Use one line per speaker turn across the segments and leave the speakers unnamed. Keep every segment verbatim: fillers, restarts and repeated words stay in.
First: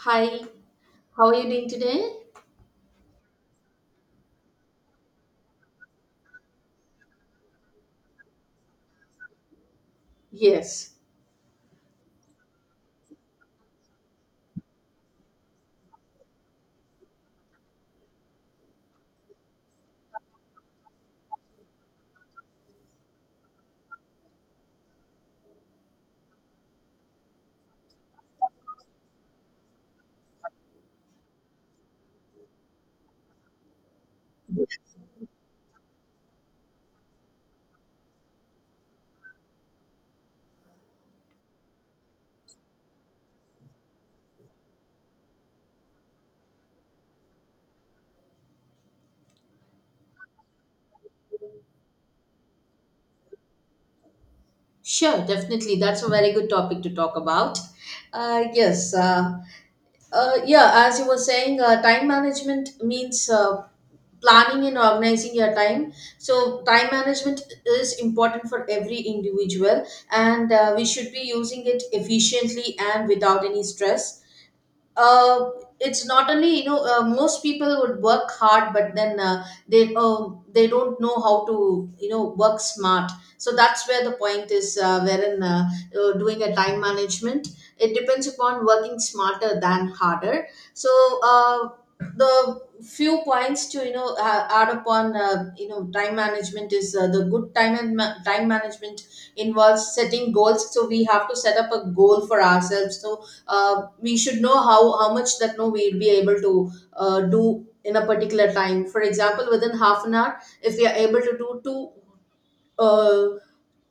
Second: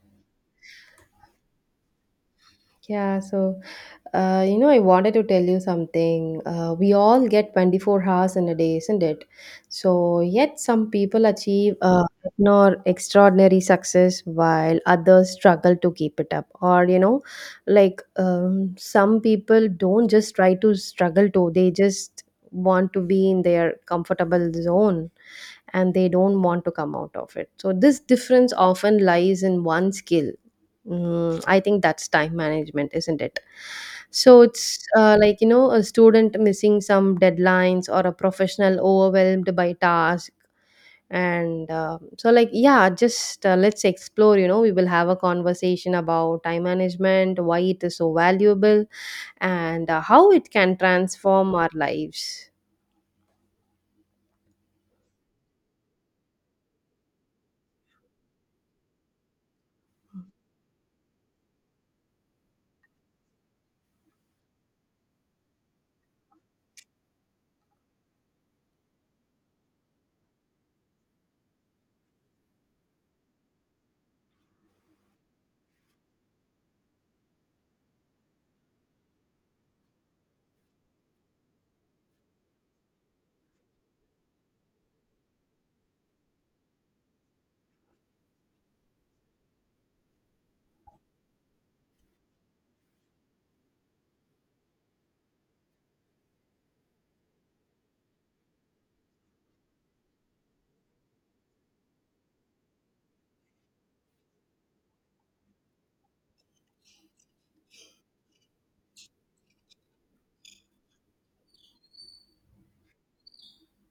Hi, how are you doing today?
Yeah, so uh, you know, I wanted to tell you something. Uh, we all get twenty-four hours in a day, isn't it? So yet some
Yes,
people achieve uh, nor extraordinary success while others struggle to keep it up. Or, you know, like um, some people don't just try to struggle to, they just want to be in their comfortable zone, and they don't want to come out of it. So this difference often lies in one skill. Mm, I think that's time management, isn't it? So it's uh, like, you know, a student missing some deadlines or a professional overwhelmed by task. And uh, so, like, yeah, just uh, Let's explore. You know, we will have a conversation about time management, why it is so valuable, and uh, how it can transform our lives.
sure, definitely. That's a very good topic to talk about. Uh, yes, uh, uh, yeah, as you were saying, uh, time management means uh, planning and organizing your time. So time management is important for every individual, and uh, we should be using it efficiently and without any stress. uh, it's not only you know uh, most people would work hard, but then uh, they uh, they don't know how to you know work smart. So that's where the point is, uh, wherein uh, uh, doing a time management, it depends upon working smarter than harder. So uh, the few points to you know uh, add upon, uh, you know time management is, uh, the good time and ma- time management involves setting goals. So we have to set up a goal for ourselves. So uh, we should know how how much that no we'll be able to uh, do in a particular time. For example, within half an hour, if we are able to do two uh,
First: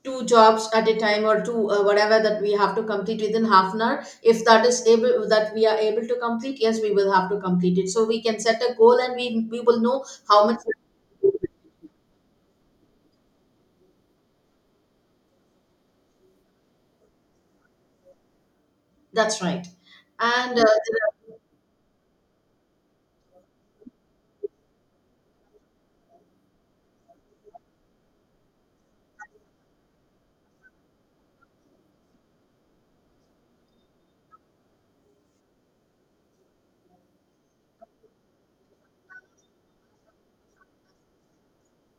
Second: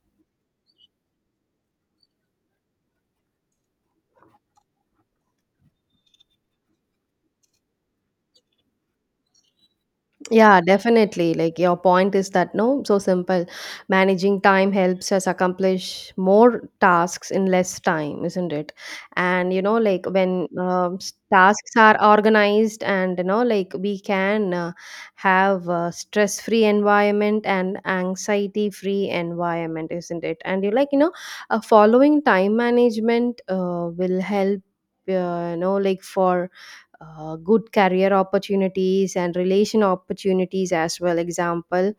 two jobs at a time, or two uh, whatever that we have to complete within half an hour, if that is able that we are able to complete, yes, we will have to complete it. So we can set a goal, and we we will know how much.
Yeah, definitely. Like, your point is that no, so simple. Managing time helps us accomplish more tasks in less time, isn't it?
That's
And you
right.
know, like when
And uh,
um, s- tasks are organized, and you know, like we can uh, have a stress-free environment and anxiety-free environment, isn't it? And you like you know, uh, following time management uh, will help. Uh, you know, like for uh, good career opportunities and relation opportunities as well. Example,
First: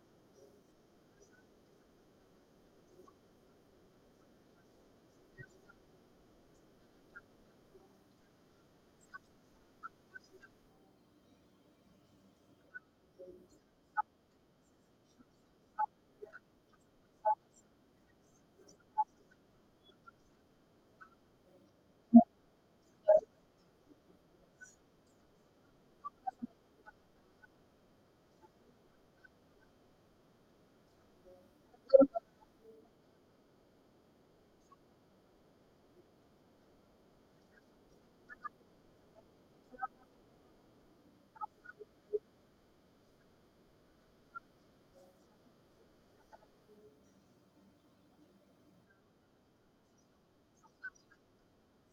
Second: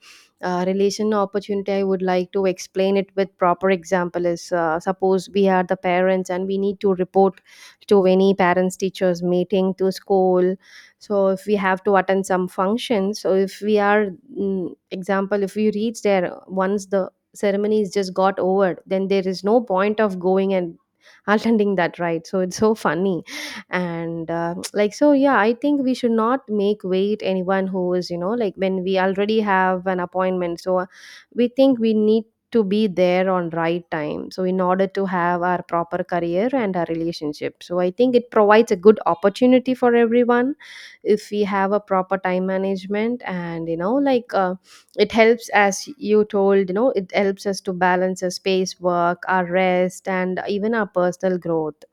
uh, relation opportunity, I would like to explain it with proper example is, uh, suppose we are the parents and we need to report to any parents teachers meeting to school. So if we have to attend some function, so if we are, mm, example, if we reach there once the ceremony is just got over, then there is no point of going and attending that, right? So it's so funny. And uh, like so yeah I think we should not make wait anyone who is, you know like when we already have an appointment. So uh, we think we need to be there on right time. So in order to have our proper career and our relationship, so I think it provides a good opportunity for everyone if we have a proper time management. And you know like uh, it helps, as you told, you know, it helps us to balance our space, work, our rest, and even our personal growth.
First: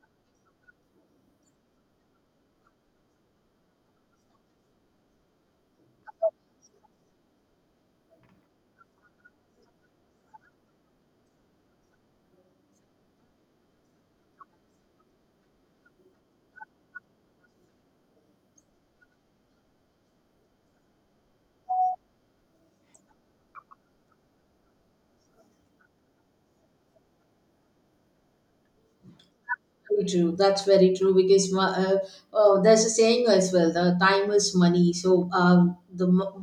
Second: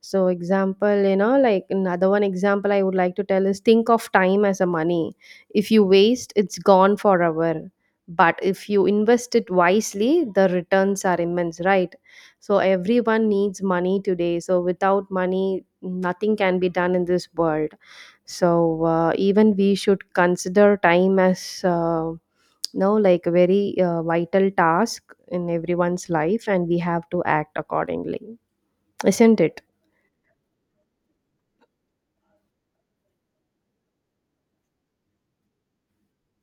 So example, you know, like another one example I would like to tell is, think of time as a money. If you waste, it's gone forever. But if you invest it wisely, the returns are immense, right? So everyone needs money today. So without money, nothing can be done in this world. So uh, even we should consider time as, uh, no like a very uh, vital task in everyone's life, and we have to act accordingly, isn't it?
very true. That's very true, because mo- uh, oh, there's a saying as well. The time is money. So, um, the mo-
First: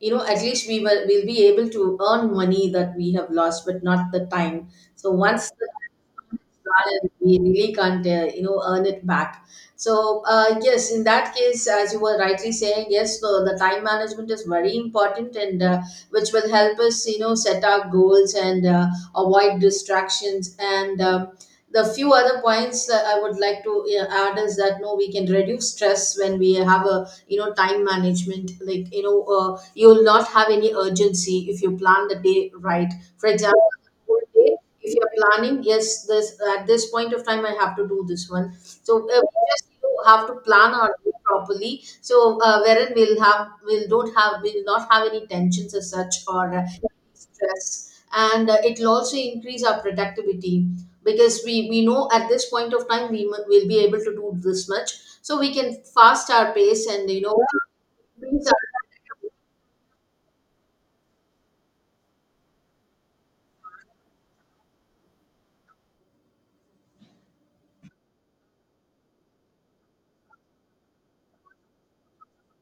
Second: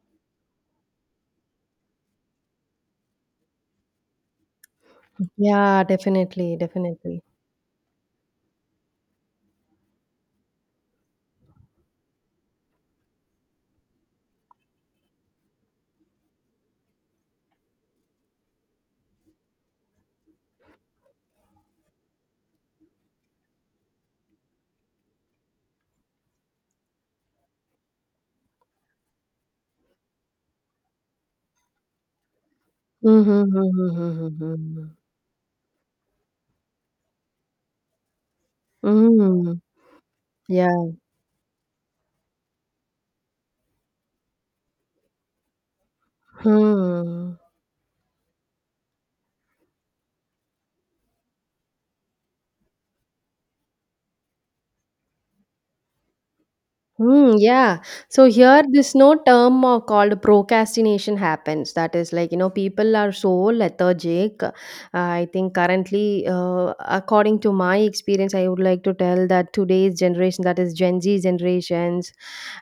you know at least we will will be able to earn money that we have lost, but not the time. So once the
Yeah,
time
definitely,
is gone, and
definitely.
we really can't uh, you know earn it back. So, uh, yes, in that case, as you were rightly saying, yes, the, the time management is very important, and uh, which will help us you know set our goals and uh, avoid distractions and. Um, the few other points that I would like to uh, add is that no, we can reduce stress when we have a you know time management. Like, you know uh, you will not have any urgency if you plan the day right. For
Mhm, mhm,
example,
mhm,
whole
mhm,
day,
mhm.
if you're planning, yes, this at this point of time I have to do this one. So uh, we
Mm,
just you know, have to plan
yeah.
our day properly. So uh, wherein we'll have we'll don't have we'll not have any tensions as such or uh,
Hmm.
stress. And uh, it will also increase our productivity, because we we know at this point of time we mu- will be able to do this much. So we can fast our pace, and you
Hmm,
know
yeah. So
increase
here
our-
this no term of called procrastination happens. That is, like, you know, people are so lethargic. Uh, I think currently, uh, according to my experience, I would like to tell that today's generation, that is Gen Z generations.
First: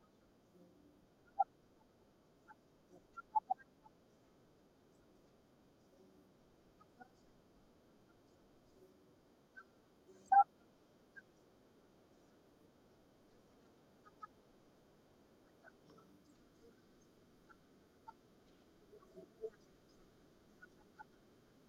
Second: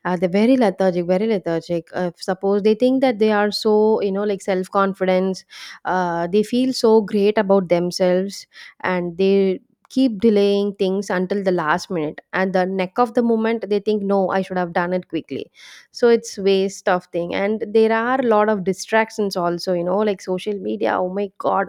Uh, they're very lethargic, very lethargic. Uh, suppose they think that they are so, you know, like, self confidence, uh, they feel so great about themselves, and they keep delaying things until the last minute. And the neck of the moment, they think, no, I should have done it quickly. So it's waste of thing. And there are a lot of distractions also, you know, like social media. Oh my God,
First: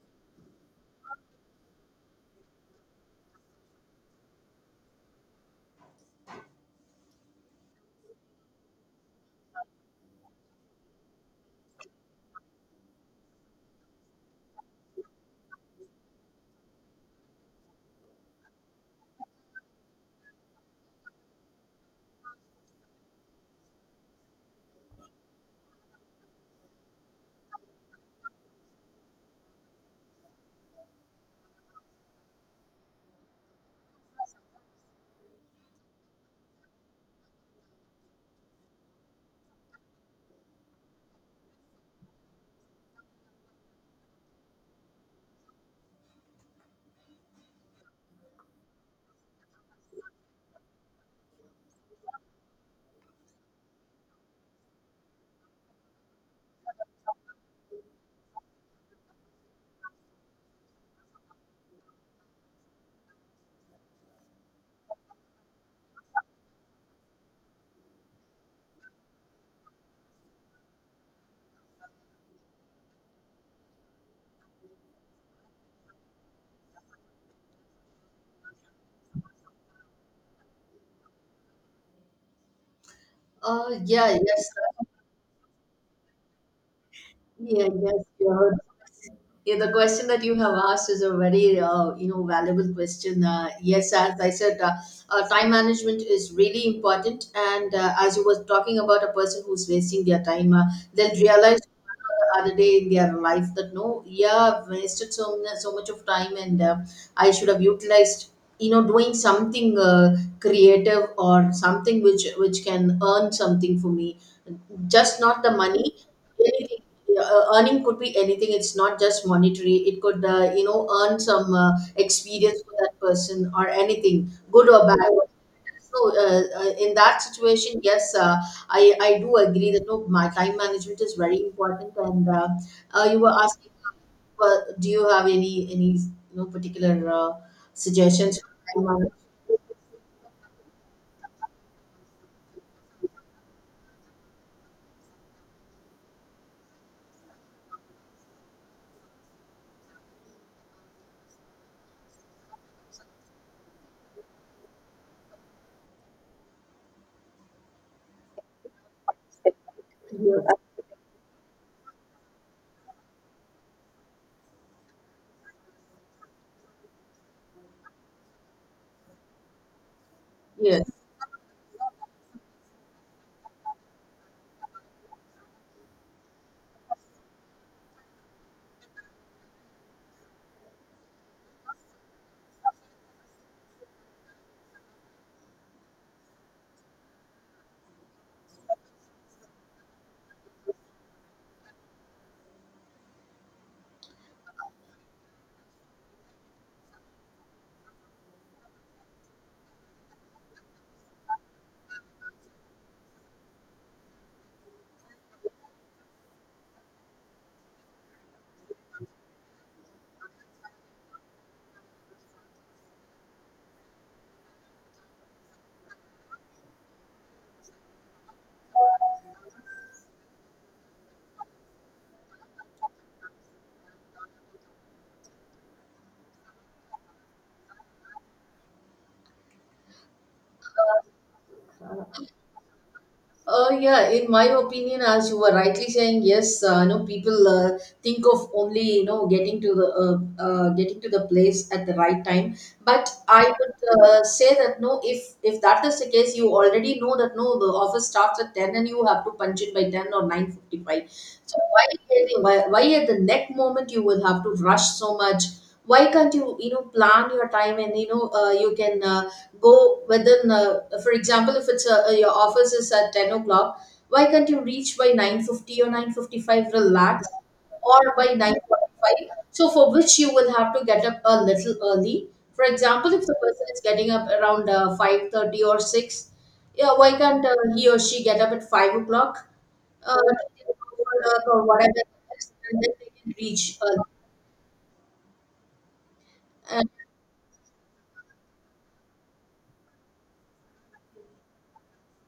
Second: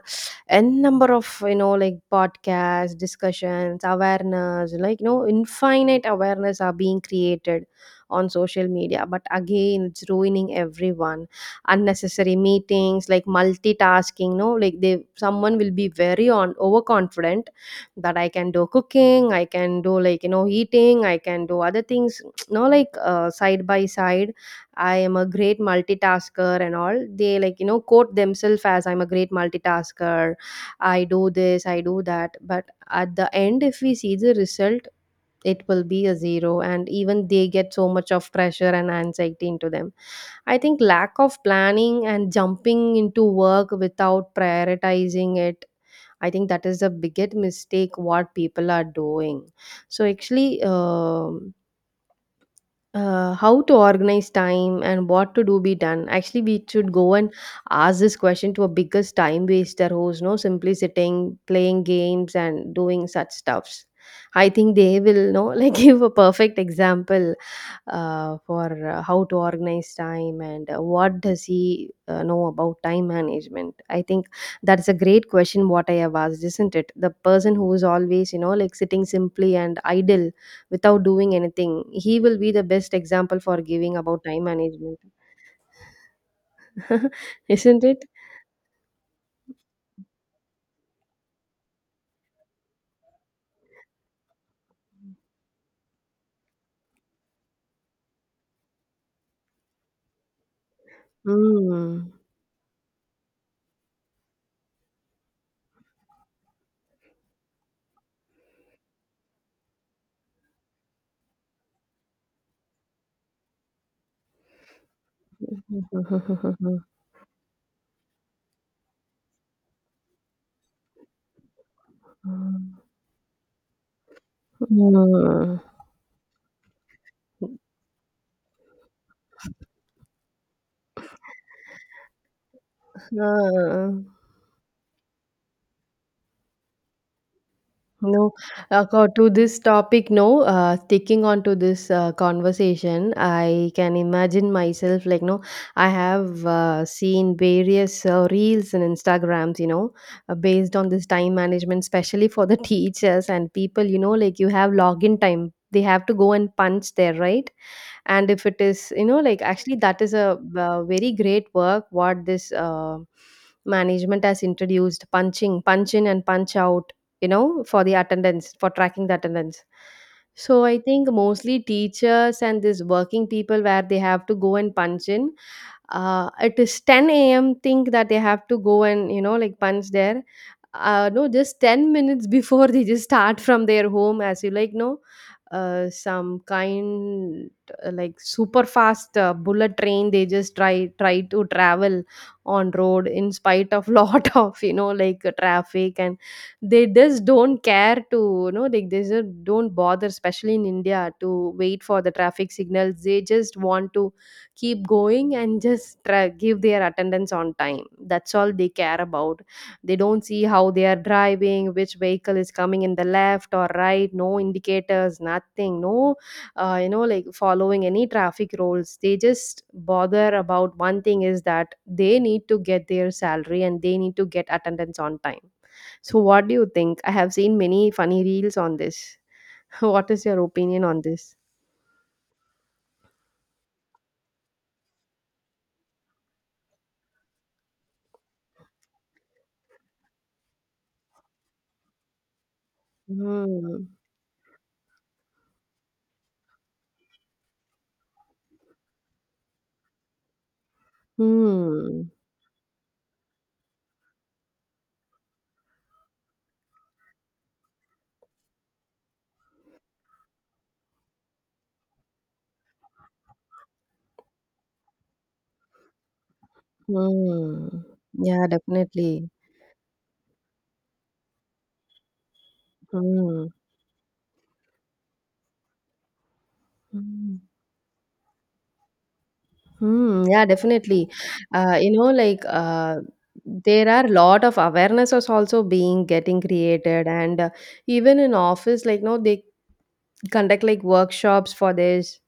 n number of, you know like podcasts, discussions, awareness, like, you know, infinite awareness are being created on social media, but again it's ruining everyone. Unnecessary meetings, like multitasking, no, like, they, someone will be very on overconfident that I can do cooking, I can do, like, you know, eating, I can do other things. No, like, uh, side by side, I am a great multitasker and all. They, like, you know, quote themselves as, I'm a great multitasker, I do this, I do that. But at the end, if we see the result, it will be a zero, and even they get so much of pressure and anxiety into them. I think lack of planning and jumping into work without prioritizing it, I think that is the biggest mistake what people are doing. So actually, um uh, how to organize time and what to do be done. Actually, we should go and ask this question to a biggest time waster, who's no simply sitting playing games and doing such stuffs. I think they will know like, give a perfect example uh, for, uh, how to organize time, and uh, what does he uh, know about time management. I think that's a great question what I have asked, isn't it? The person who is always, you know, like, sitting simply and idle without doing anything, he will be the best example for
uh,
giving
yeah,
about time
yes.
management.
Yeah,
Isn't
yes,
it?
you're. Yeah, the question that you have asked is a very, uh, you know, valuable question. Uh, yes, as I said, uh, uh, time management is really important. And uh, as you were talking about a person who's wasting their time, uh, they'll realize
Mm.
the other day in their life that no, yeah, I've wasted so mu- so much of time, and uh, I should have utilized, you know, doing something uh, creative or something which which can earn something for me, just not the money. Anything, uh, earning could be anything. It's not just monetary. It could uh, you know earn some uh, experience for that person, or anything good or bad.
Mm.
So uh, uh, in that situation, yes, uh, i i do agree that no, my time management is very important. And uh, uh, you were asking,
Ah.
uh, do you have any any you know particular uh,
No,
suggestions for time
acco-
management?
to this topic, no. Uh, sticking on to this uh, conversation, I can imagine myself like, no, I have uh, seen various uh, reels and Instagrams, you know, uh, based on this time management, especially for the teachers and people, you know, like, you have login time. They have to go and punch there, right? And if it is, you know, like, actually, that is a uh, very great work what this uh, management has introduced, punching, punch in and punch out, you know, for the attendance, for tracking the attendance. So I
Yes.
think mostly teachers and this working people, where they have to go and punch in, uh, it is ten a m a.m., think that they have to go and, you know, like, punch there. Uh, no, just ten minutes before they just start from their home, as you like know, uh, some kind, uh, like, super fast uh, bullet train, they just try try to travel on road, in spite of lot of, you know like uh, traffic, and they just don't care to, you know, like, they just don't bother, especially in India, to wait for the traffic signals. They just want to keep going and just try, give their attendance on time. That's all they care about. They don't see how they are driving, which vehicle is coming in the left or right, no indicators, nothing, no uh, you know like following any traffic rules. They just bother about one thing is that they need to get their salary and they need to get attendance on time. So what do you think? I have seen many funny reels on this. What is your opinion on this?
Uh, yeah, in my opinion, as you were rightly saying, yes, uh, you know, people uh, think of only you know getting to the uh, uh, getting to the place at the right time. But I would
Hmm.
uh, say that no, if if that is the case, you already know that no, the office starts at ten and you have to punch it by ten or nine fifty five. So why,
Hmm.
why why at the next moment you will have to rush so much? Why can't you you know plan your time? And you know uh, you can. Uh, go within uh, for example, if it's a, your office is at ten o'clock, why can't you reach by nine fifty or nine fifty-five? Relax,
Mm.
or by
Yeah, definitely.
nine forty-five. So for which you will have to get up a little early. For example, if the
Mm.
person is getting up around uh, five thirty or six, yeah, why
Mm.
can't uh, he or she get up at five o'clock, uh,
Mm. Yeah,
to take a
definitely.
work or
Uh,
whatever
you know,
it
like
is, and then
uh,
they can reach
there are
early.
a lot of awarenesses also being getting
And
created, and uh, even in office, like, no, they conduct like workshops for this,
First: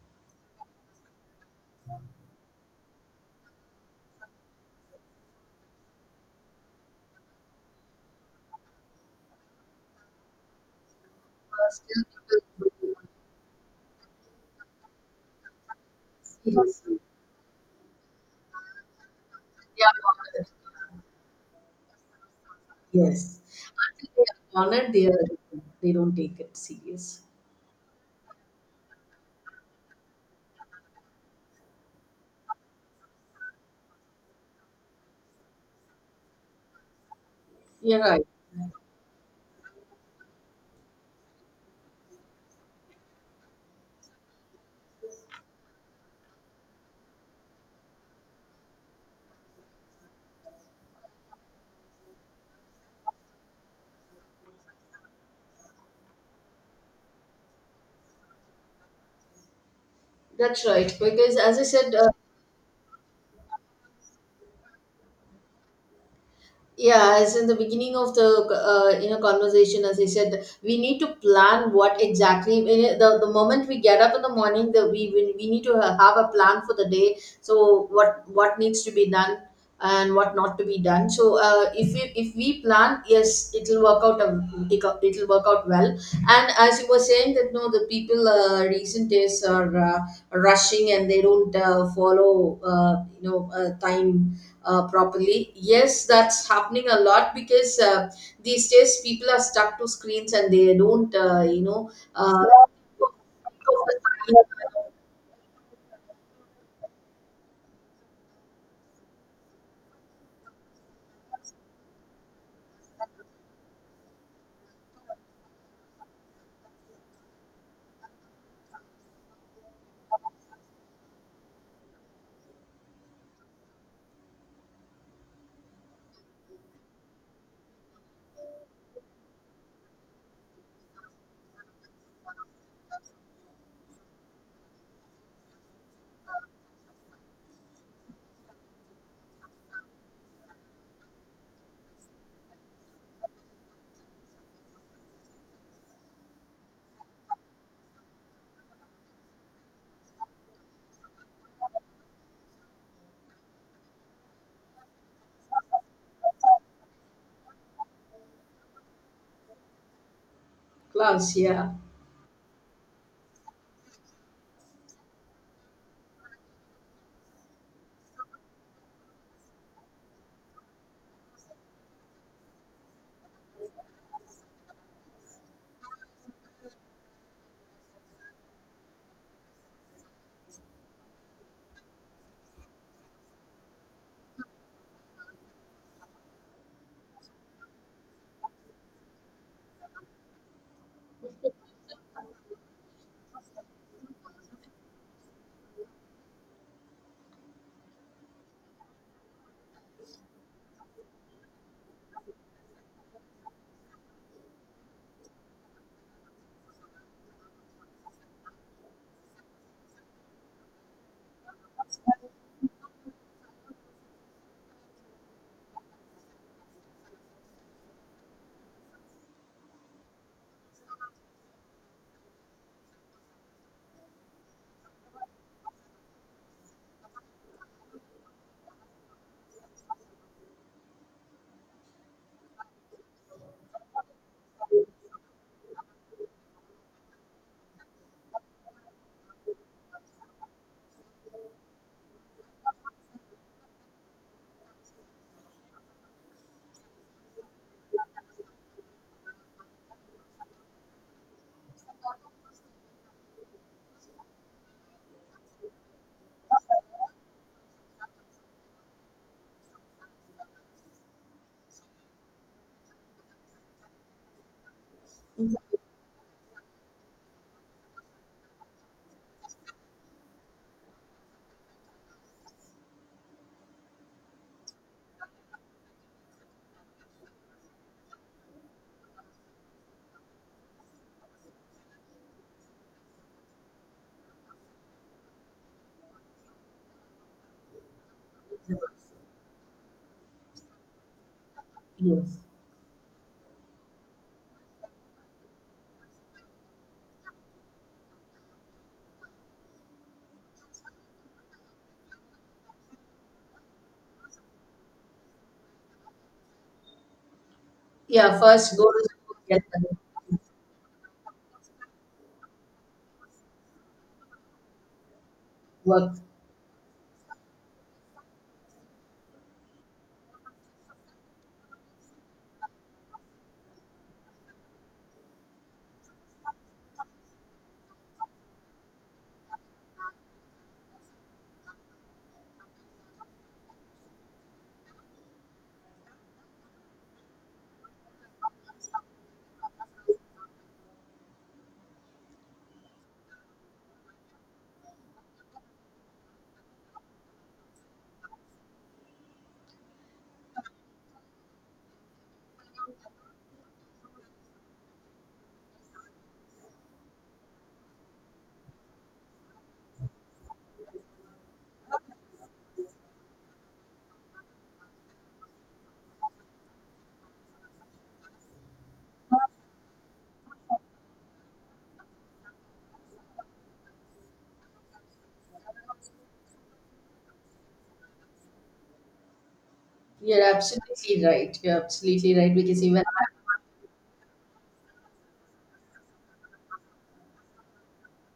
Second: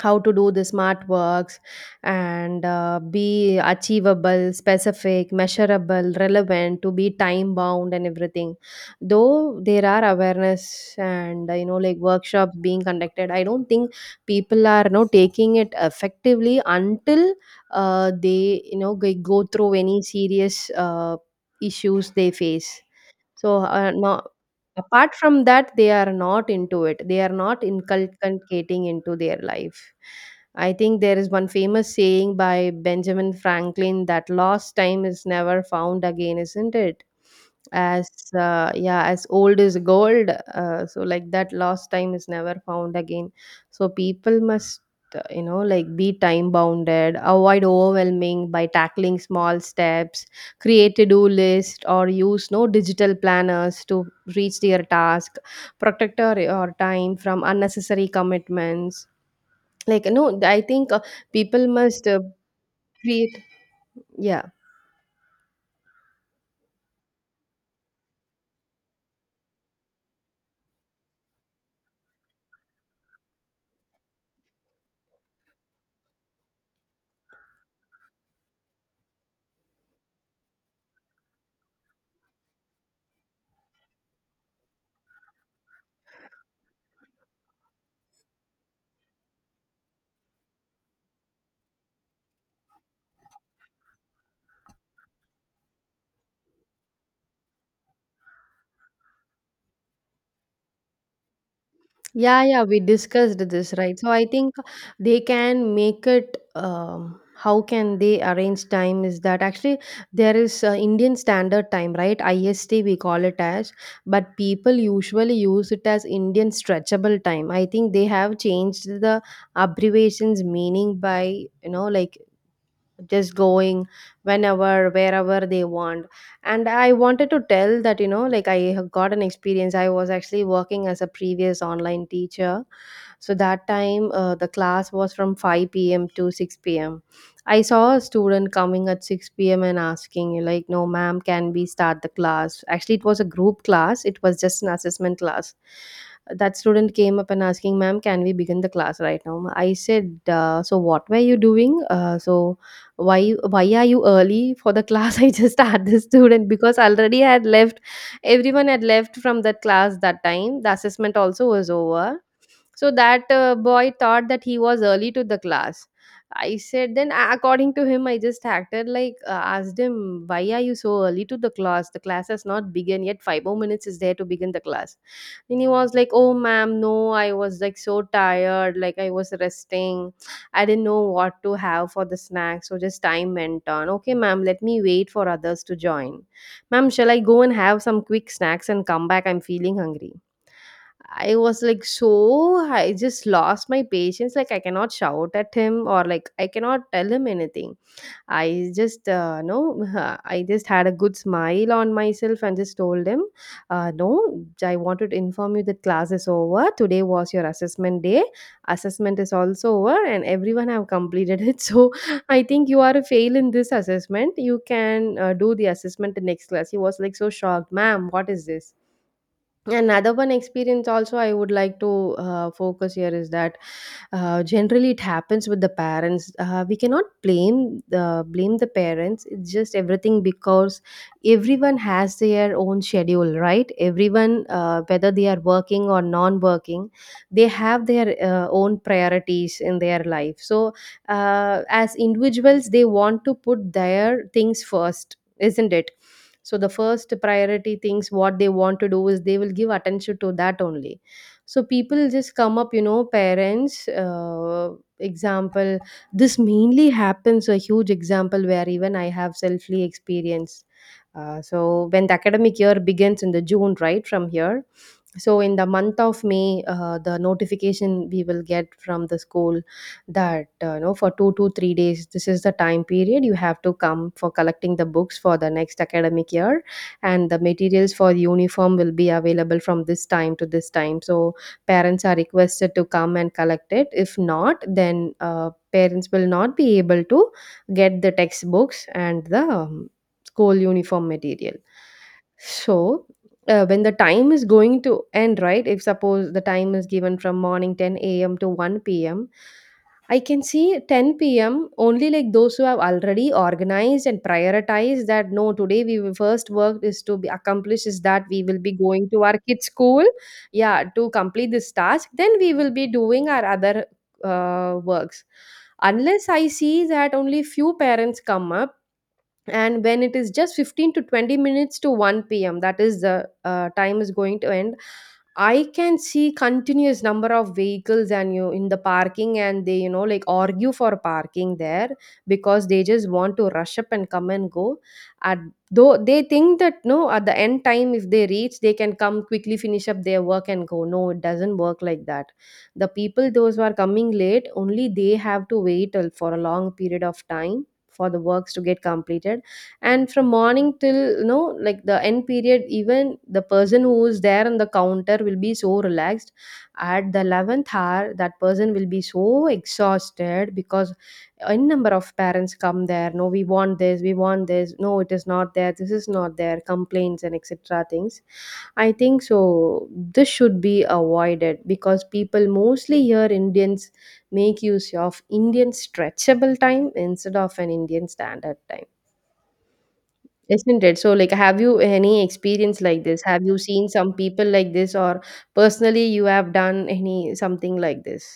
how to do the smart works, and uh, be achievable, specific, measurable, relevant, to be time bound and everything. Though there are awareness and, uh, you
uh,
know like
still
workshops
people
being
will
conducted, I don't think people are, you know, taking it
see
effectively
this. They
until uh, they, you know, g- go through
are
any
confident.
serious uh, issues they face.
Yes.
So, uh,
Until
no,
they are honored, they
apart
are
from that, they
they
are
don't take
not
it
into it. They
serious.
are not inculcating into their life. I think there is one famous saying by Benjamin Franklin that lost time is never found again, isn't it?
You're
As
right.
uh, yeah, as old is gold. Uh, so like that, lost time is never found again. So people must, uh, you know like be time bounded, avoid overwhelming by tackling small steps, create to-do list, or use no digital planners to reach their task, protect our, our time from unnecessary commitments, like, no, I
That's right.
think uh,
Because as I
people
said,
must
uh,
uh, create. Yeah.
yeah, as in the beginning of the uh, you know conversation, as I said, we need to plan what exactly the, the moment we get up in the morning, that we, we we need to ha- have a plan for the day. So what what needs to be done and what not to be done. So uh, if we if we plan, yes, it'll work out a- it'll it'll work out well. And as you were saying that no, the people uh, recent days are uh, rushing, and they don't uh, follow uh, you know uh, time uh, properly. Yes, that's happening a lot, because uh, these days people are stuck to screens, and they don't, uh, you know,
Yeah,
uh,
yeah, we discussed this, right? So I think they can make it. Um, how can they arrange time? Is that actually there is uh, Indian Standard Time, right? I S T we call it as, but people usually use it as Indian Stretchable Time. I think they have changed the abbreviation's meaning by, you know, like, just going whenever wherever they want. And I wanted to tell that, you know, like, I have got an experience. I was actually working as a previous online teacher, so that time uh, the class was from five p m to six p m. I saw a student coming at six p m and asking, like, no, ma'am, can we start the class? Actually, it was a group class, it was just an assessment class. That student came up and asking, ma'am, can we begin the class right now? I said, uh, so what were you doing? Uh, so why why are you early for the class? I just had the student because already I had left, everyone had left from that class that time. The assessment
class.
also was
Yeah.
over, so that uh, boy thought that he was early to the class. I said, then a- according to him, I just acted like uh, asked him, why are you so early to the class? The class has not begun yet. Five more minutes is there to begin the class. And he was like, oh, ma'am, no, I was like so tired. Like I was resting. I didn't know what to have for the snack. So just time went on. Okay, ma'am, let me wait for others to join. Ma'am, shall I go and have some quick snacks and come back? I'm feeling hungry. I was like so I just lost my patience. Like I cannot shout at him or like I cannot tell him anything. I just uh, no, I just had a good smile on myself and just told him, uh, no, I wanted to inform you that class is over. Today was your assessment day. Assessment is also over and everyone have completed it. So I think you are a fail in this assessment. You can uh, do the assessment in next class. He was like so shocked, ma'am. What is this? Another one experience also I would like to uh, focus here is that uh, generally, it happens with the parents. Uh, we cannot blame the blame the parents. It's just everything because everyone has their own schedule, right? Everyone, uh, whether they are working or non-working, they have their uh, own priorities in their life. So, uh, as individuals, they want to put their things first, isn't it? So the first priority things what they want to do is they will give attention to that only. So people just come up, you know, parents, uh, example, this mainly happens a huge example where even I have selfly experienced. Uh, so when the academic year begins in the June right from here, so in the month of May, uh, the notification we will get from the school that, uh, you know, for two to three days this is the time period you have to come for collecting the books for the next academic year, and the materials for uniform will be available from this time to this time. So parents are requested to come and collect it. If not, then uh, parents will not be able to get the textbooks and the um, school uniform material.
Yes.
So, uh, when the time is going to end, right? If suppose the time is given from morning ten a m to one p m, I can see ten p m only, like those who have already organized and prioritized that no, today we will first work is to be accomplished is that
Yeah,
we will be
first go
going
to
to
school,
our
get
kids' school,
the
yeah, to complete this task, then we will be doing our other uh, works.
work.
Unless I see that only few parents come up, and when it is just fifteen to twenty minutes to one p.m, that is the uh, time is going to end. I can see continuous number of vehicles and you in the parking, and they, you know, like argue for parking there because they just want to rush up and come and go at, though they think that no, at the end time if they reach, they can come quickly finish up their work and go. No, it doesn't work like that. The people those who are coming late only, they have to wait till- for a long period of time for the works to get completed. And from morning till, you know, like the end period, even the person who is there on the counter will be so relaxed. At the eleventh hour, that person will be so exhausted because a number of parents come there, no, we want this, we want this, no, it is not there, this is not there, complaints and etc things, I think so. This should be avoided because people mostly here Indians make use of Indian stretchable time instead of an Indian standard time,
You're
isn't it? So,
absolutely
like,
right.
have
You're
you any
absolutely right,
experience
because
like
even
this? Have you seen some people like this, or personally, you have done any something like this?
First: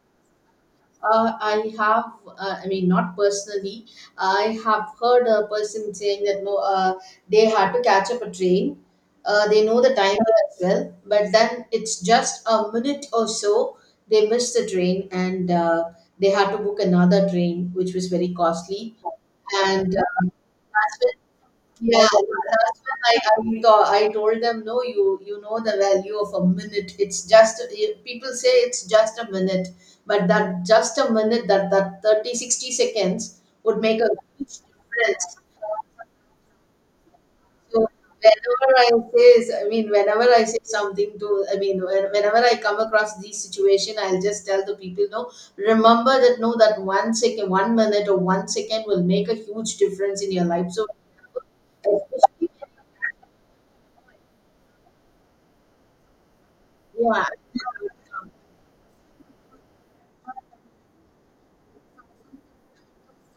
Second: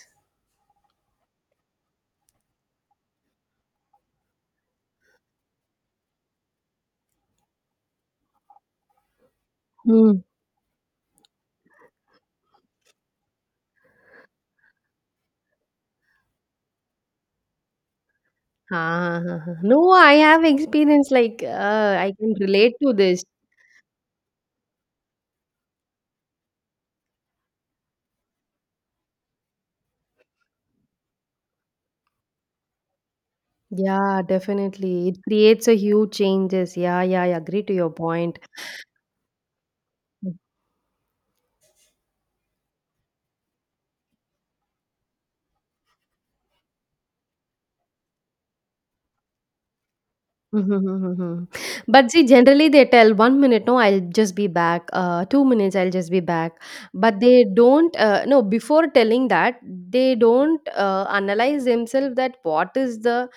Uh, I have, uh, I mean, not personally. I have heard a person saying that no, uh, they had to catch up a train. Uh, they know the time
Hmm.
as well, but then it's just a minute or so they missed the train. And uh, they had to book another train, which was very costly.
Ah, no,
And
I
uh,
have
as
experience
well,
like uh,
yeah,
I
that's
can relate to
when I,
this.
I, thought- I told them, no, you you know the value of a minute. It's just eh, people say it's just a minute, but that just a minute, that that thirty sixty seconds would make a
Yeah,
huge
definitely. It
difference.
creates a huge changes. Yeah, yeah, I agree to
So
your point.
whenever I say, I mean, whenever I say something to, I mean, when- whenever I come across this situation, I'll just tell the people, no, remember that no, that one second, one minute or one second will make a huge difference in your
Mhm,
life. So,
mhm, mhm, mhm. But see, generally they tell one minute, no, I'll just be back. Uh, two minutes, I'll just be back. But
yeah,
they don't, uh, no, before telling that, they don't uh, analyze themselves that what is the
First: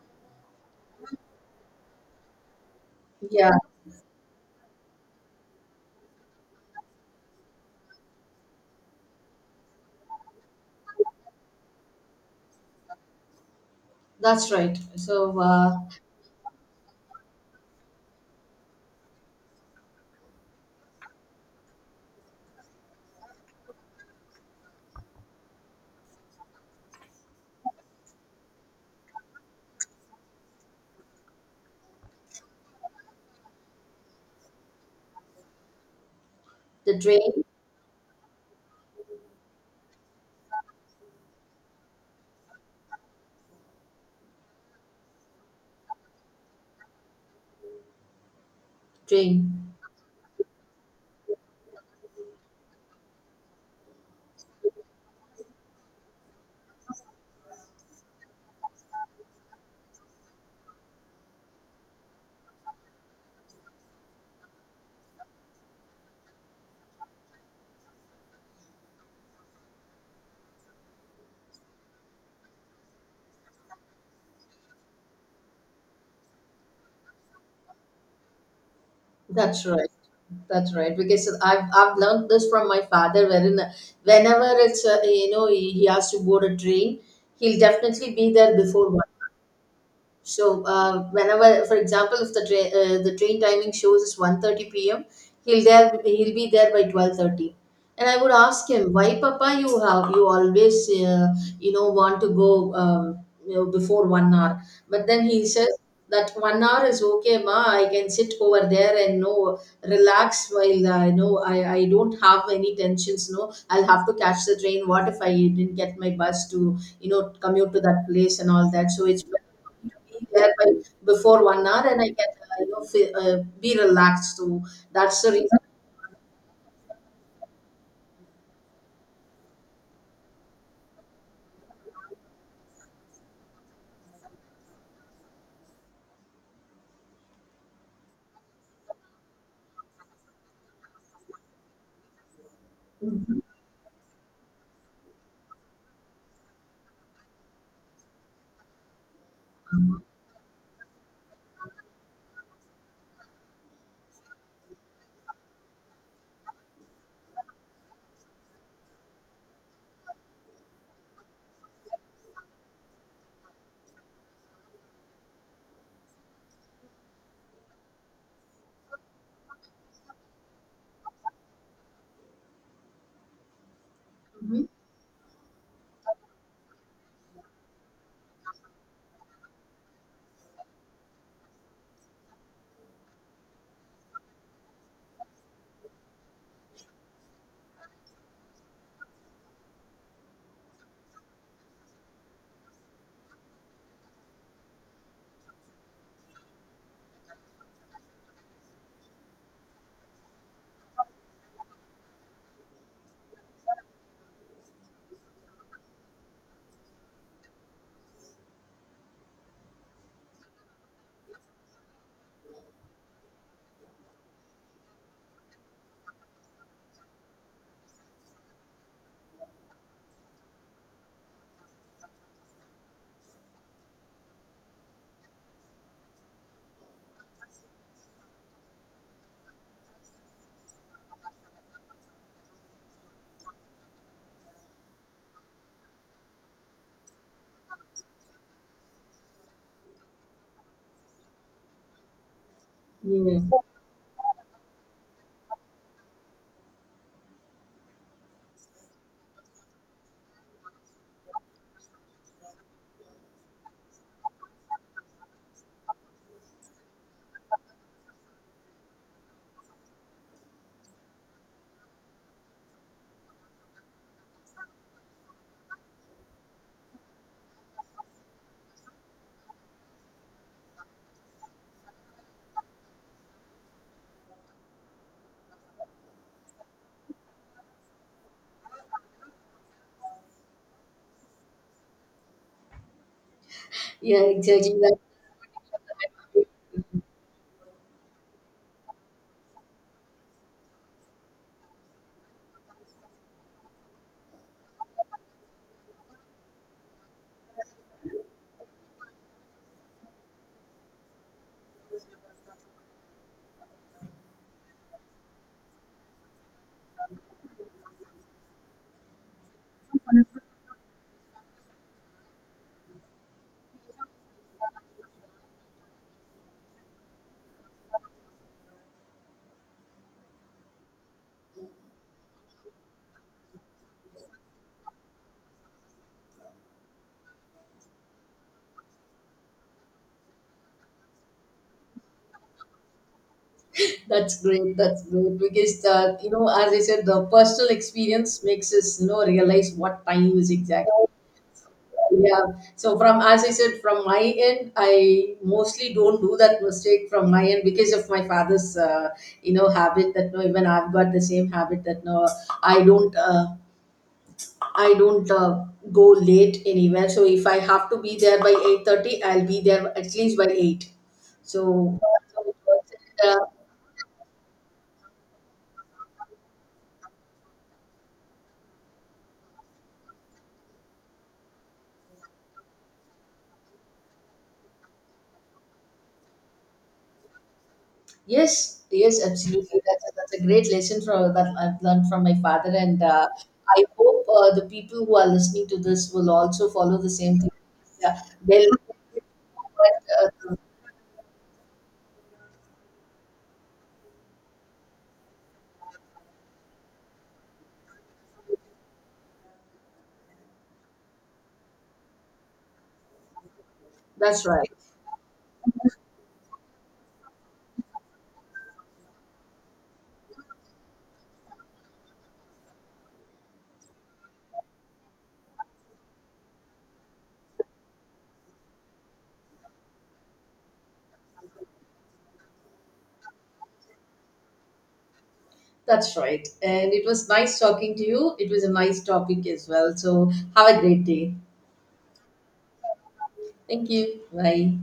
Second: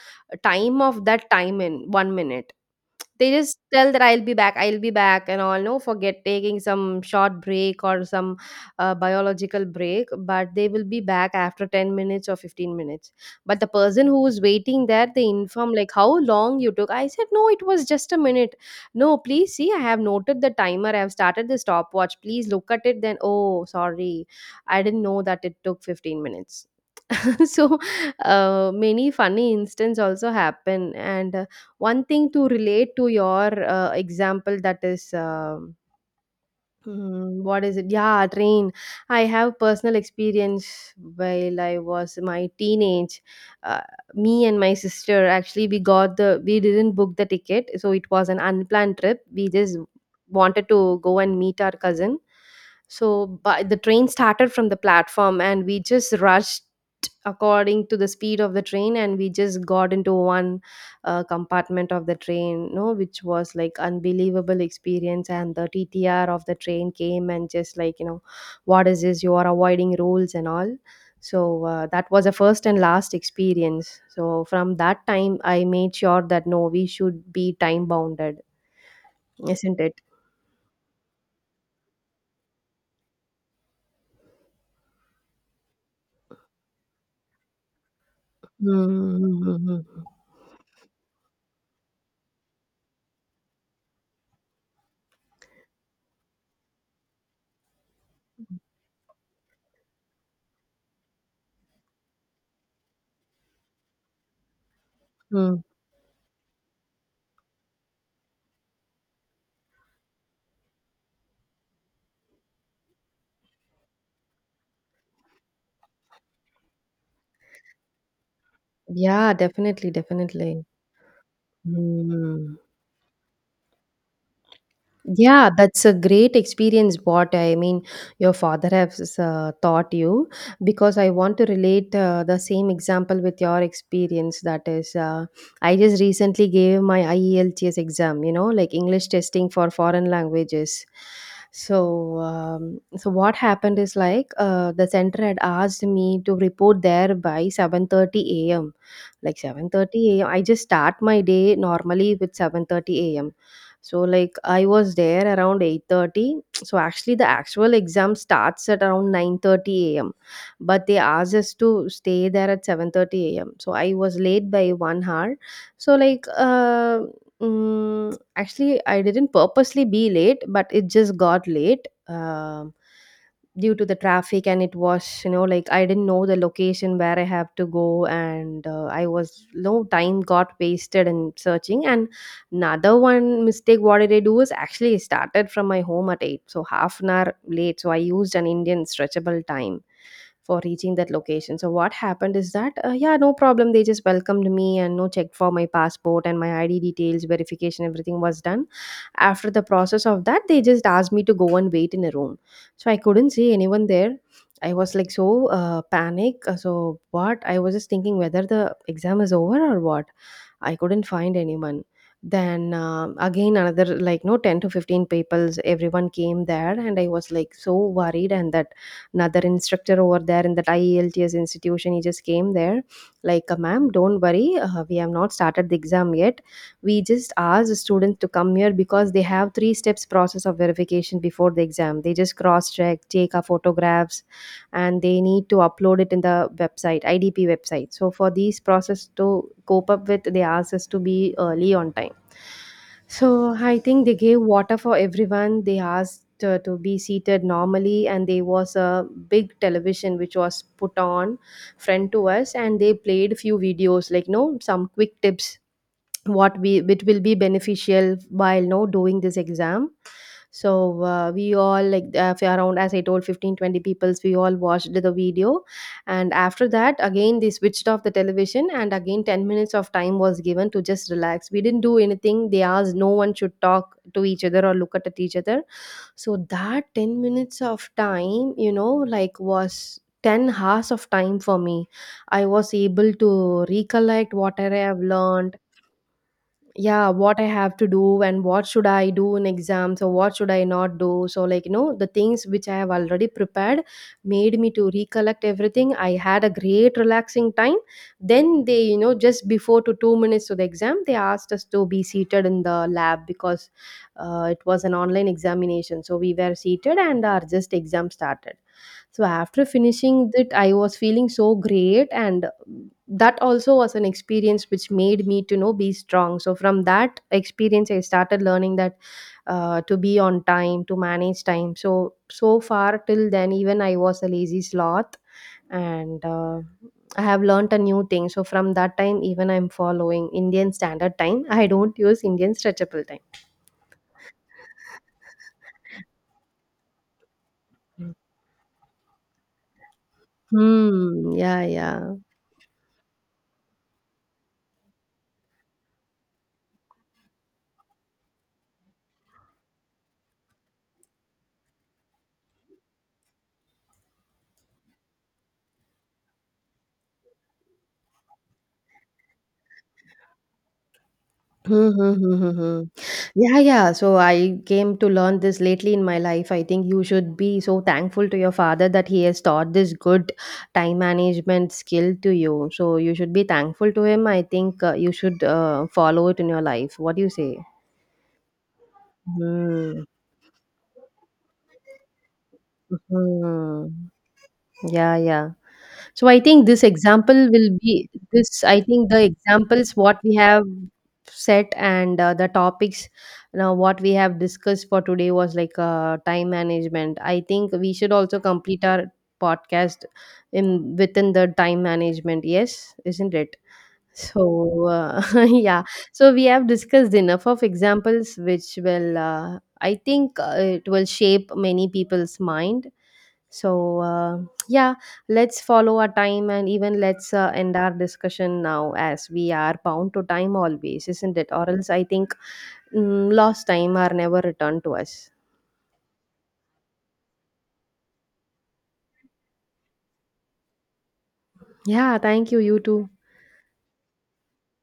time of that time in one minute. They
yeah,
just tell that I'll be back, I'll be back, and all. No, forget taking some short break or some uh, biological break, but they will be back after ten minutes or fifteen minutes. But the person who was
that's right.
waiting there, they
So
inform,
uh,
like, how long you took? I said, no, it was just a minute. No, please see, I have noted the timer. I have started the stopwatch. Please look at it. Then, oh, sorry. I didn't know that it took fifteen minutes. So uh, many funny instances also happen, and uh, one thing to relate to your uh, example, that is um
the
hmm,
drain,
what is it? Yeah, train. I have personal experience while I was my teenage. Uh, me and my sister, actually, we got the we didn't book the ticket, so it was an unplanned trip.
drain.
We just wanted to go and meet our cousin. So, but the train started from the platform, and we just rushed according to the speed of the train, and we just got into one uh, compartment of the train, no, which was like unbelievable experience. And the T T R of the train came and just like, you know, what is this? You are avoiding rules and all. So uh, that was a first and last experience. So from that time, I made sure that no, we should be time bounded,
That's
isn't
right.
it?
That's right. Because I've I've learned this from my father, wherein uh, whenever it's uh, you know he, he has to board a train, he'll definitely be there before one.
Mm-hmm.
So uh, whenever, for example, if the tra- uh, the train timing shows is one thirty p m, he'll there he'll be there by twelve thirty. And I would ask him, why, Papa, you have you always uh, you know want to go um, you know, before one hour? But then he
Mm.
says that one hour is okay, ma, I can sit over there and no, relax, while uh, no, i i don't have any tensions, no, I'll have to catch the train. What if I didn't get my bus to you know commute to that place and all that? So it's
Yeah,
better to
definitely,
be there
definitely.
by, before one hour, and I can
Mm.
uh, you know feel, uh, be relaxed. So that's the
Yeah,
reason.
that's a great experience. What I mean, your father has uh, taught you, because I want to relate uh, the same example with your experience. That is, uh, I just recently gave my IELTS exam, you know, like English testing for foreign languages. So, um, so what
Mhm,
happened is like uh, the center had asked me to report there by seven thirty a m. Like seven thirty a m. I just start my day normally with seven thirty a m. So like I was there around eight thirty. So actually the actual exam starts at around nine thirty a m. But they asked us to stay there at seven thirty a m. So I was late by one hour. So like uh, mm, actually I didn't purposely be late, but it just got late. Um, due to the traffic, and
mhm.
it was, you know, like I didn't know the location where I have to go, and uh, I was, no, time got wasted in searching. And another one mistake what did I do is actually I started from my home at eight, so half an hour late, so I used an Indian stretchable time for reaching that location. So what happened is that uh, yeah, no problem, they just welcomed me and, no, checked for my passport and my ID details verification, everything was done. After the process of that, they just asked me to go and wait in a room. So I couldn't see anyone there. I was like so uh, panic, uh, so what I was just thinking whether the exam is over or what. I couldn't find anyone. Then uh, again another like no ten to fifteen peoples everyone came there, and I was like so worried. And that another instructor over there in that IELTS institution, he just came there, like, uh, ma'am, don't worry, uh, we have not started the exam yet. We just asked the students to come here because they have three steps process of verification before the exam. They just cross check, take our photographs, and they need to upload it in the website, I D P website. So for these process to cope up with, they ask us to be early on time.
Yeah,
So I think they gave water for everyone. They asked uh, to be seated normally, and there was a big television which was put on front to us, and they played few videos like, no, some quick tips what we it will be beneficial while, no, doing this exam. So uh, we all, like, uh, around, as I told, fifteen twenty peoples, we all watched the video. And after that, again, they switched off the television, and again ten minutes of time was given to just relax. We didn't do anything. They asked no one should talk to each other or look at each other. So that ten minutes of time, you know, like, was ten hours of time for me. I was able to
yeah,
recollect what I
exactly that.
have learned, yeah, what I have to do and what should I do in exams or what should I not do. So, like, you know, the things which I have already prepared made me to recollect everything. I had a great relaxing time. Then they, you know, just before to two minutes to the exam, they asked us to be seated in the lab because uh, it was an online examination. So we were seated and our just exam started. So after finishing that, I was feeling so great, and that also was an experience which made me to know be strong. So from that experience, I started learning that uh, to be on time, to manage time. So so far till then, even I was a lazy sloth, and uh, I have learned a new thing. So from that time, even I'm following Indian Standard Time. I don't use Indian Stretchable Time.
That's great. That's great, because uh, you know, as I said, the personal experience makes us you know realize what time is exactly.
Hmm. Yeah. Yeah.
Yeah. So, from as I said, from my end, I mostly don't do that mistake from my end, because of my father's uh, you know habit that no, even I've got the same habit that no, I don't uh, I don't uh, go late anywhere. So if I have to be there by eight thirty, I'll be there at least by eight.
Hmm,
So.
hmm, hmm, hmm, hmm.
uh,
Yeah, yeah. So I came to learn this lately in my life. I think you should be so thankful to your father that he has taught this good time management skill to you. So you should be thankful to him. I think uh, you should uh, follow it in your life. What do you say?
Yes, yes, absolutely.
Hmm.
That's a, that's a great lesson from that I've learned from my father, and uh, I
Hmm.
hope uh, the people
Yeah,
who are
yeah.
listening to this
So
will
I think
also
this
follow the same
example
thing.
will be
Yeah,
this.
they'll,
I think the examples
but,
what we
uh,
have set, and uh, the topics now what we have discussed for today, was like uh, time management. I think we should also complete our podcast in within the time management. Yes, isn't it?
that's right.
So uh, yeah, so we have discussed enough of examples which will uh, I think uh, it will shape many people's mind. So, uh, yeah, let's follow our time and even let's uh, end our discussion now as we are bound to time always, isn't it? Or else I think mm, lost time are never returned to us.
That's right. And it was nice talking to you. It was a nice topic as well. So have a great day.
Yeah, thank you. You too.
Thank you. Bye.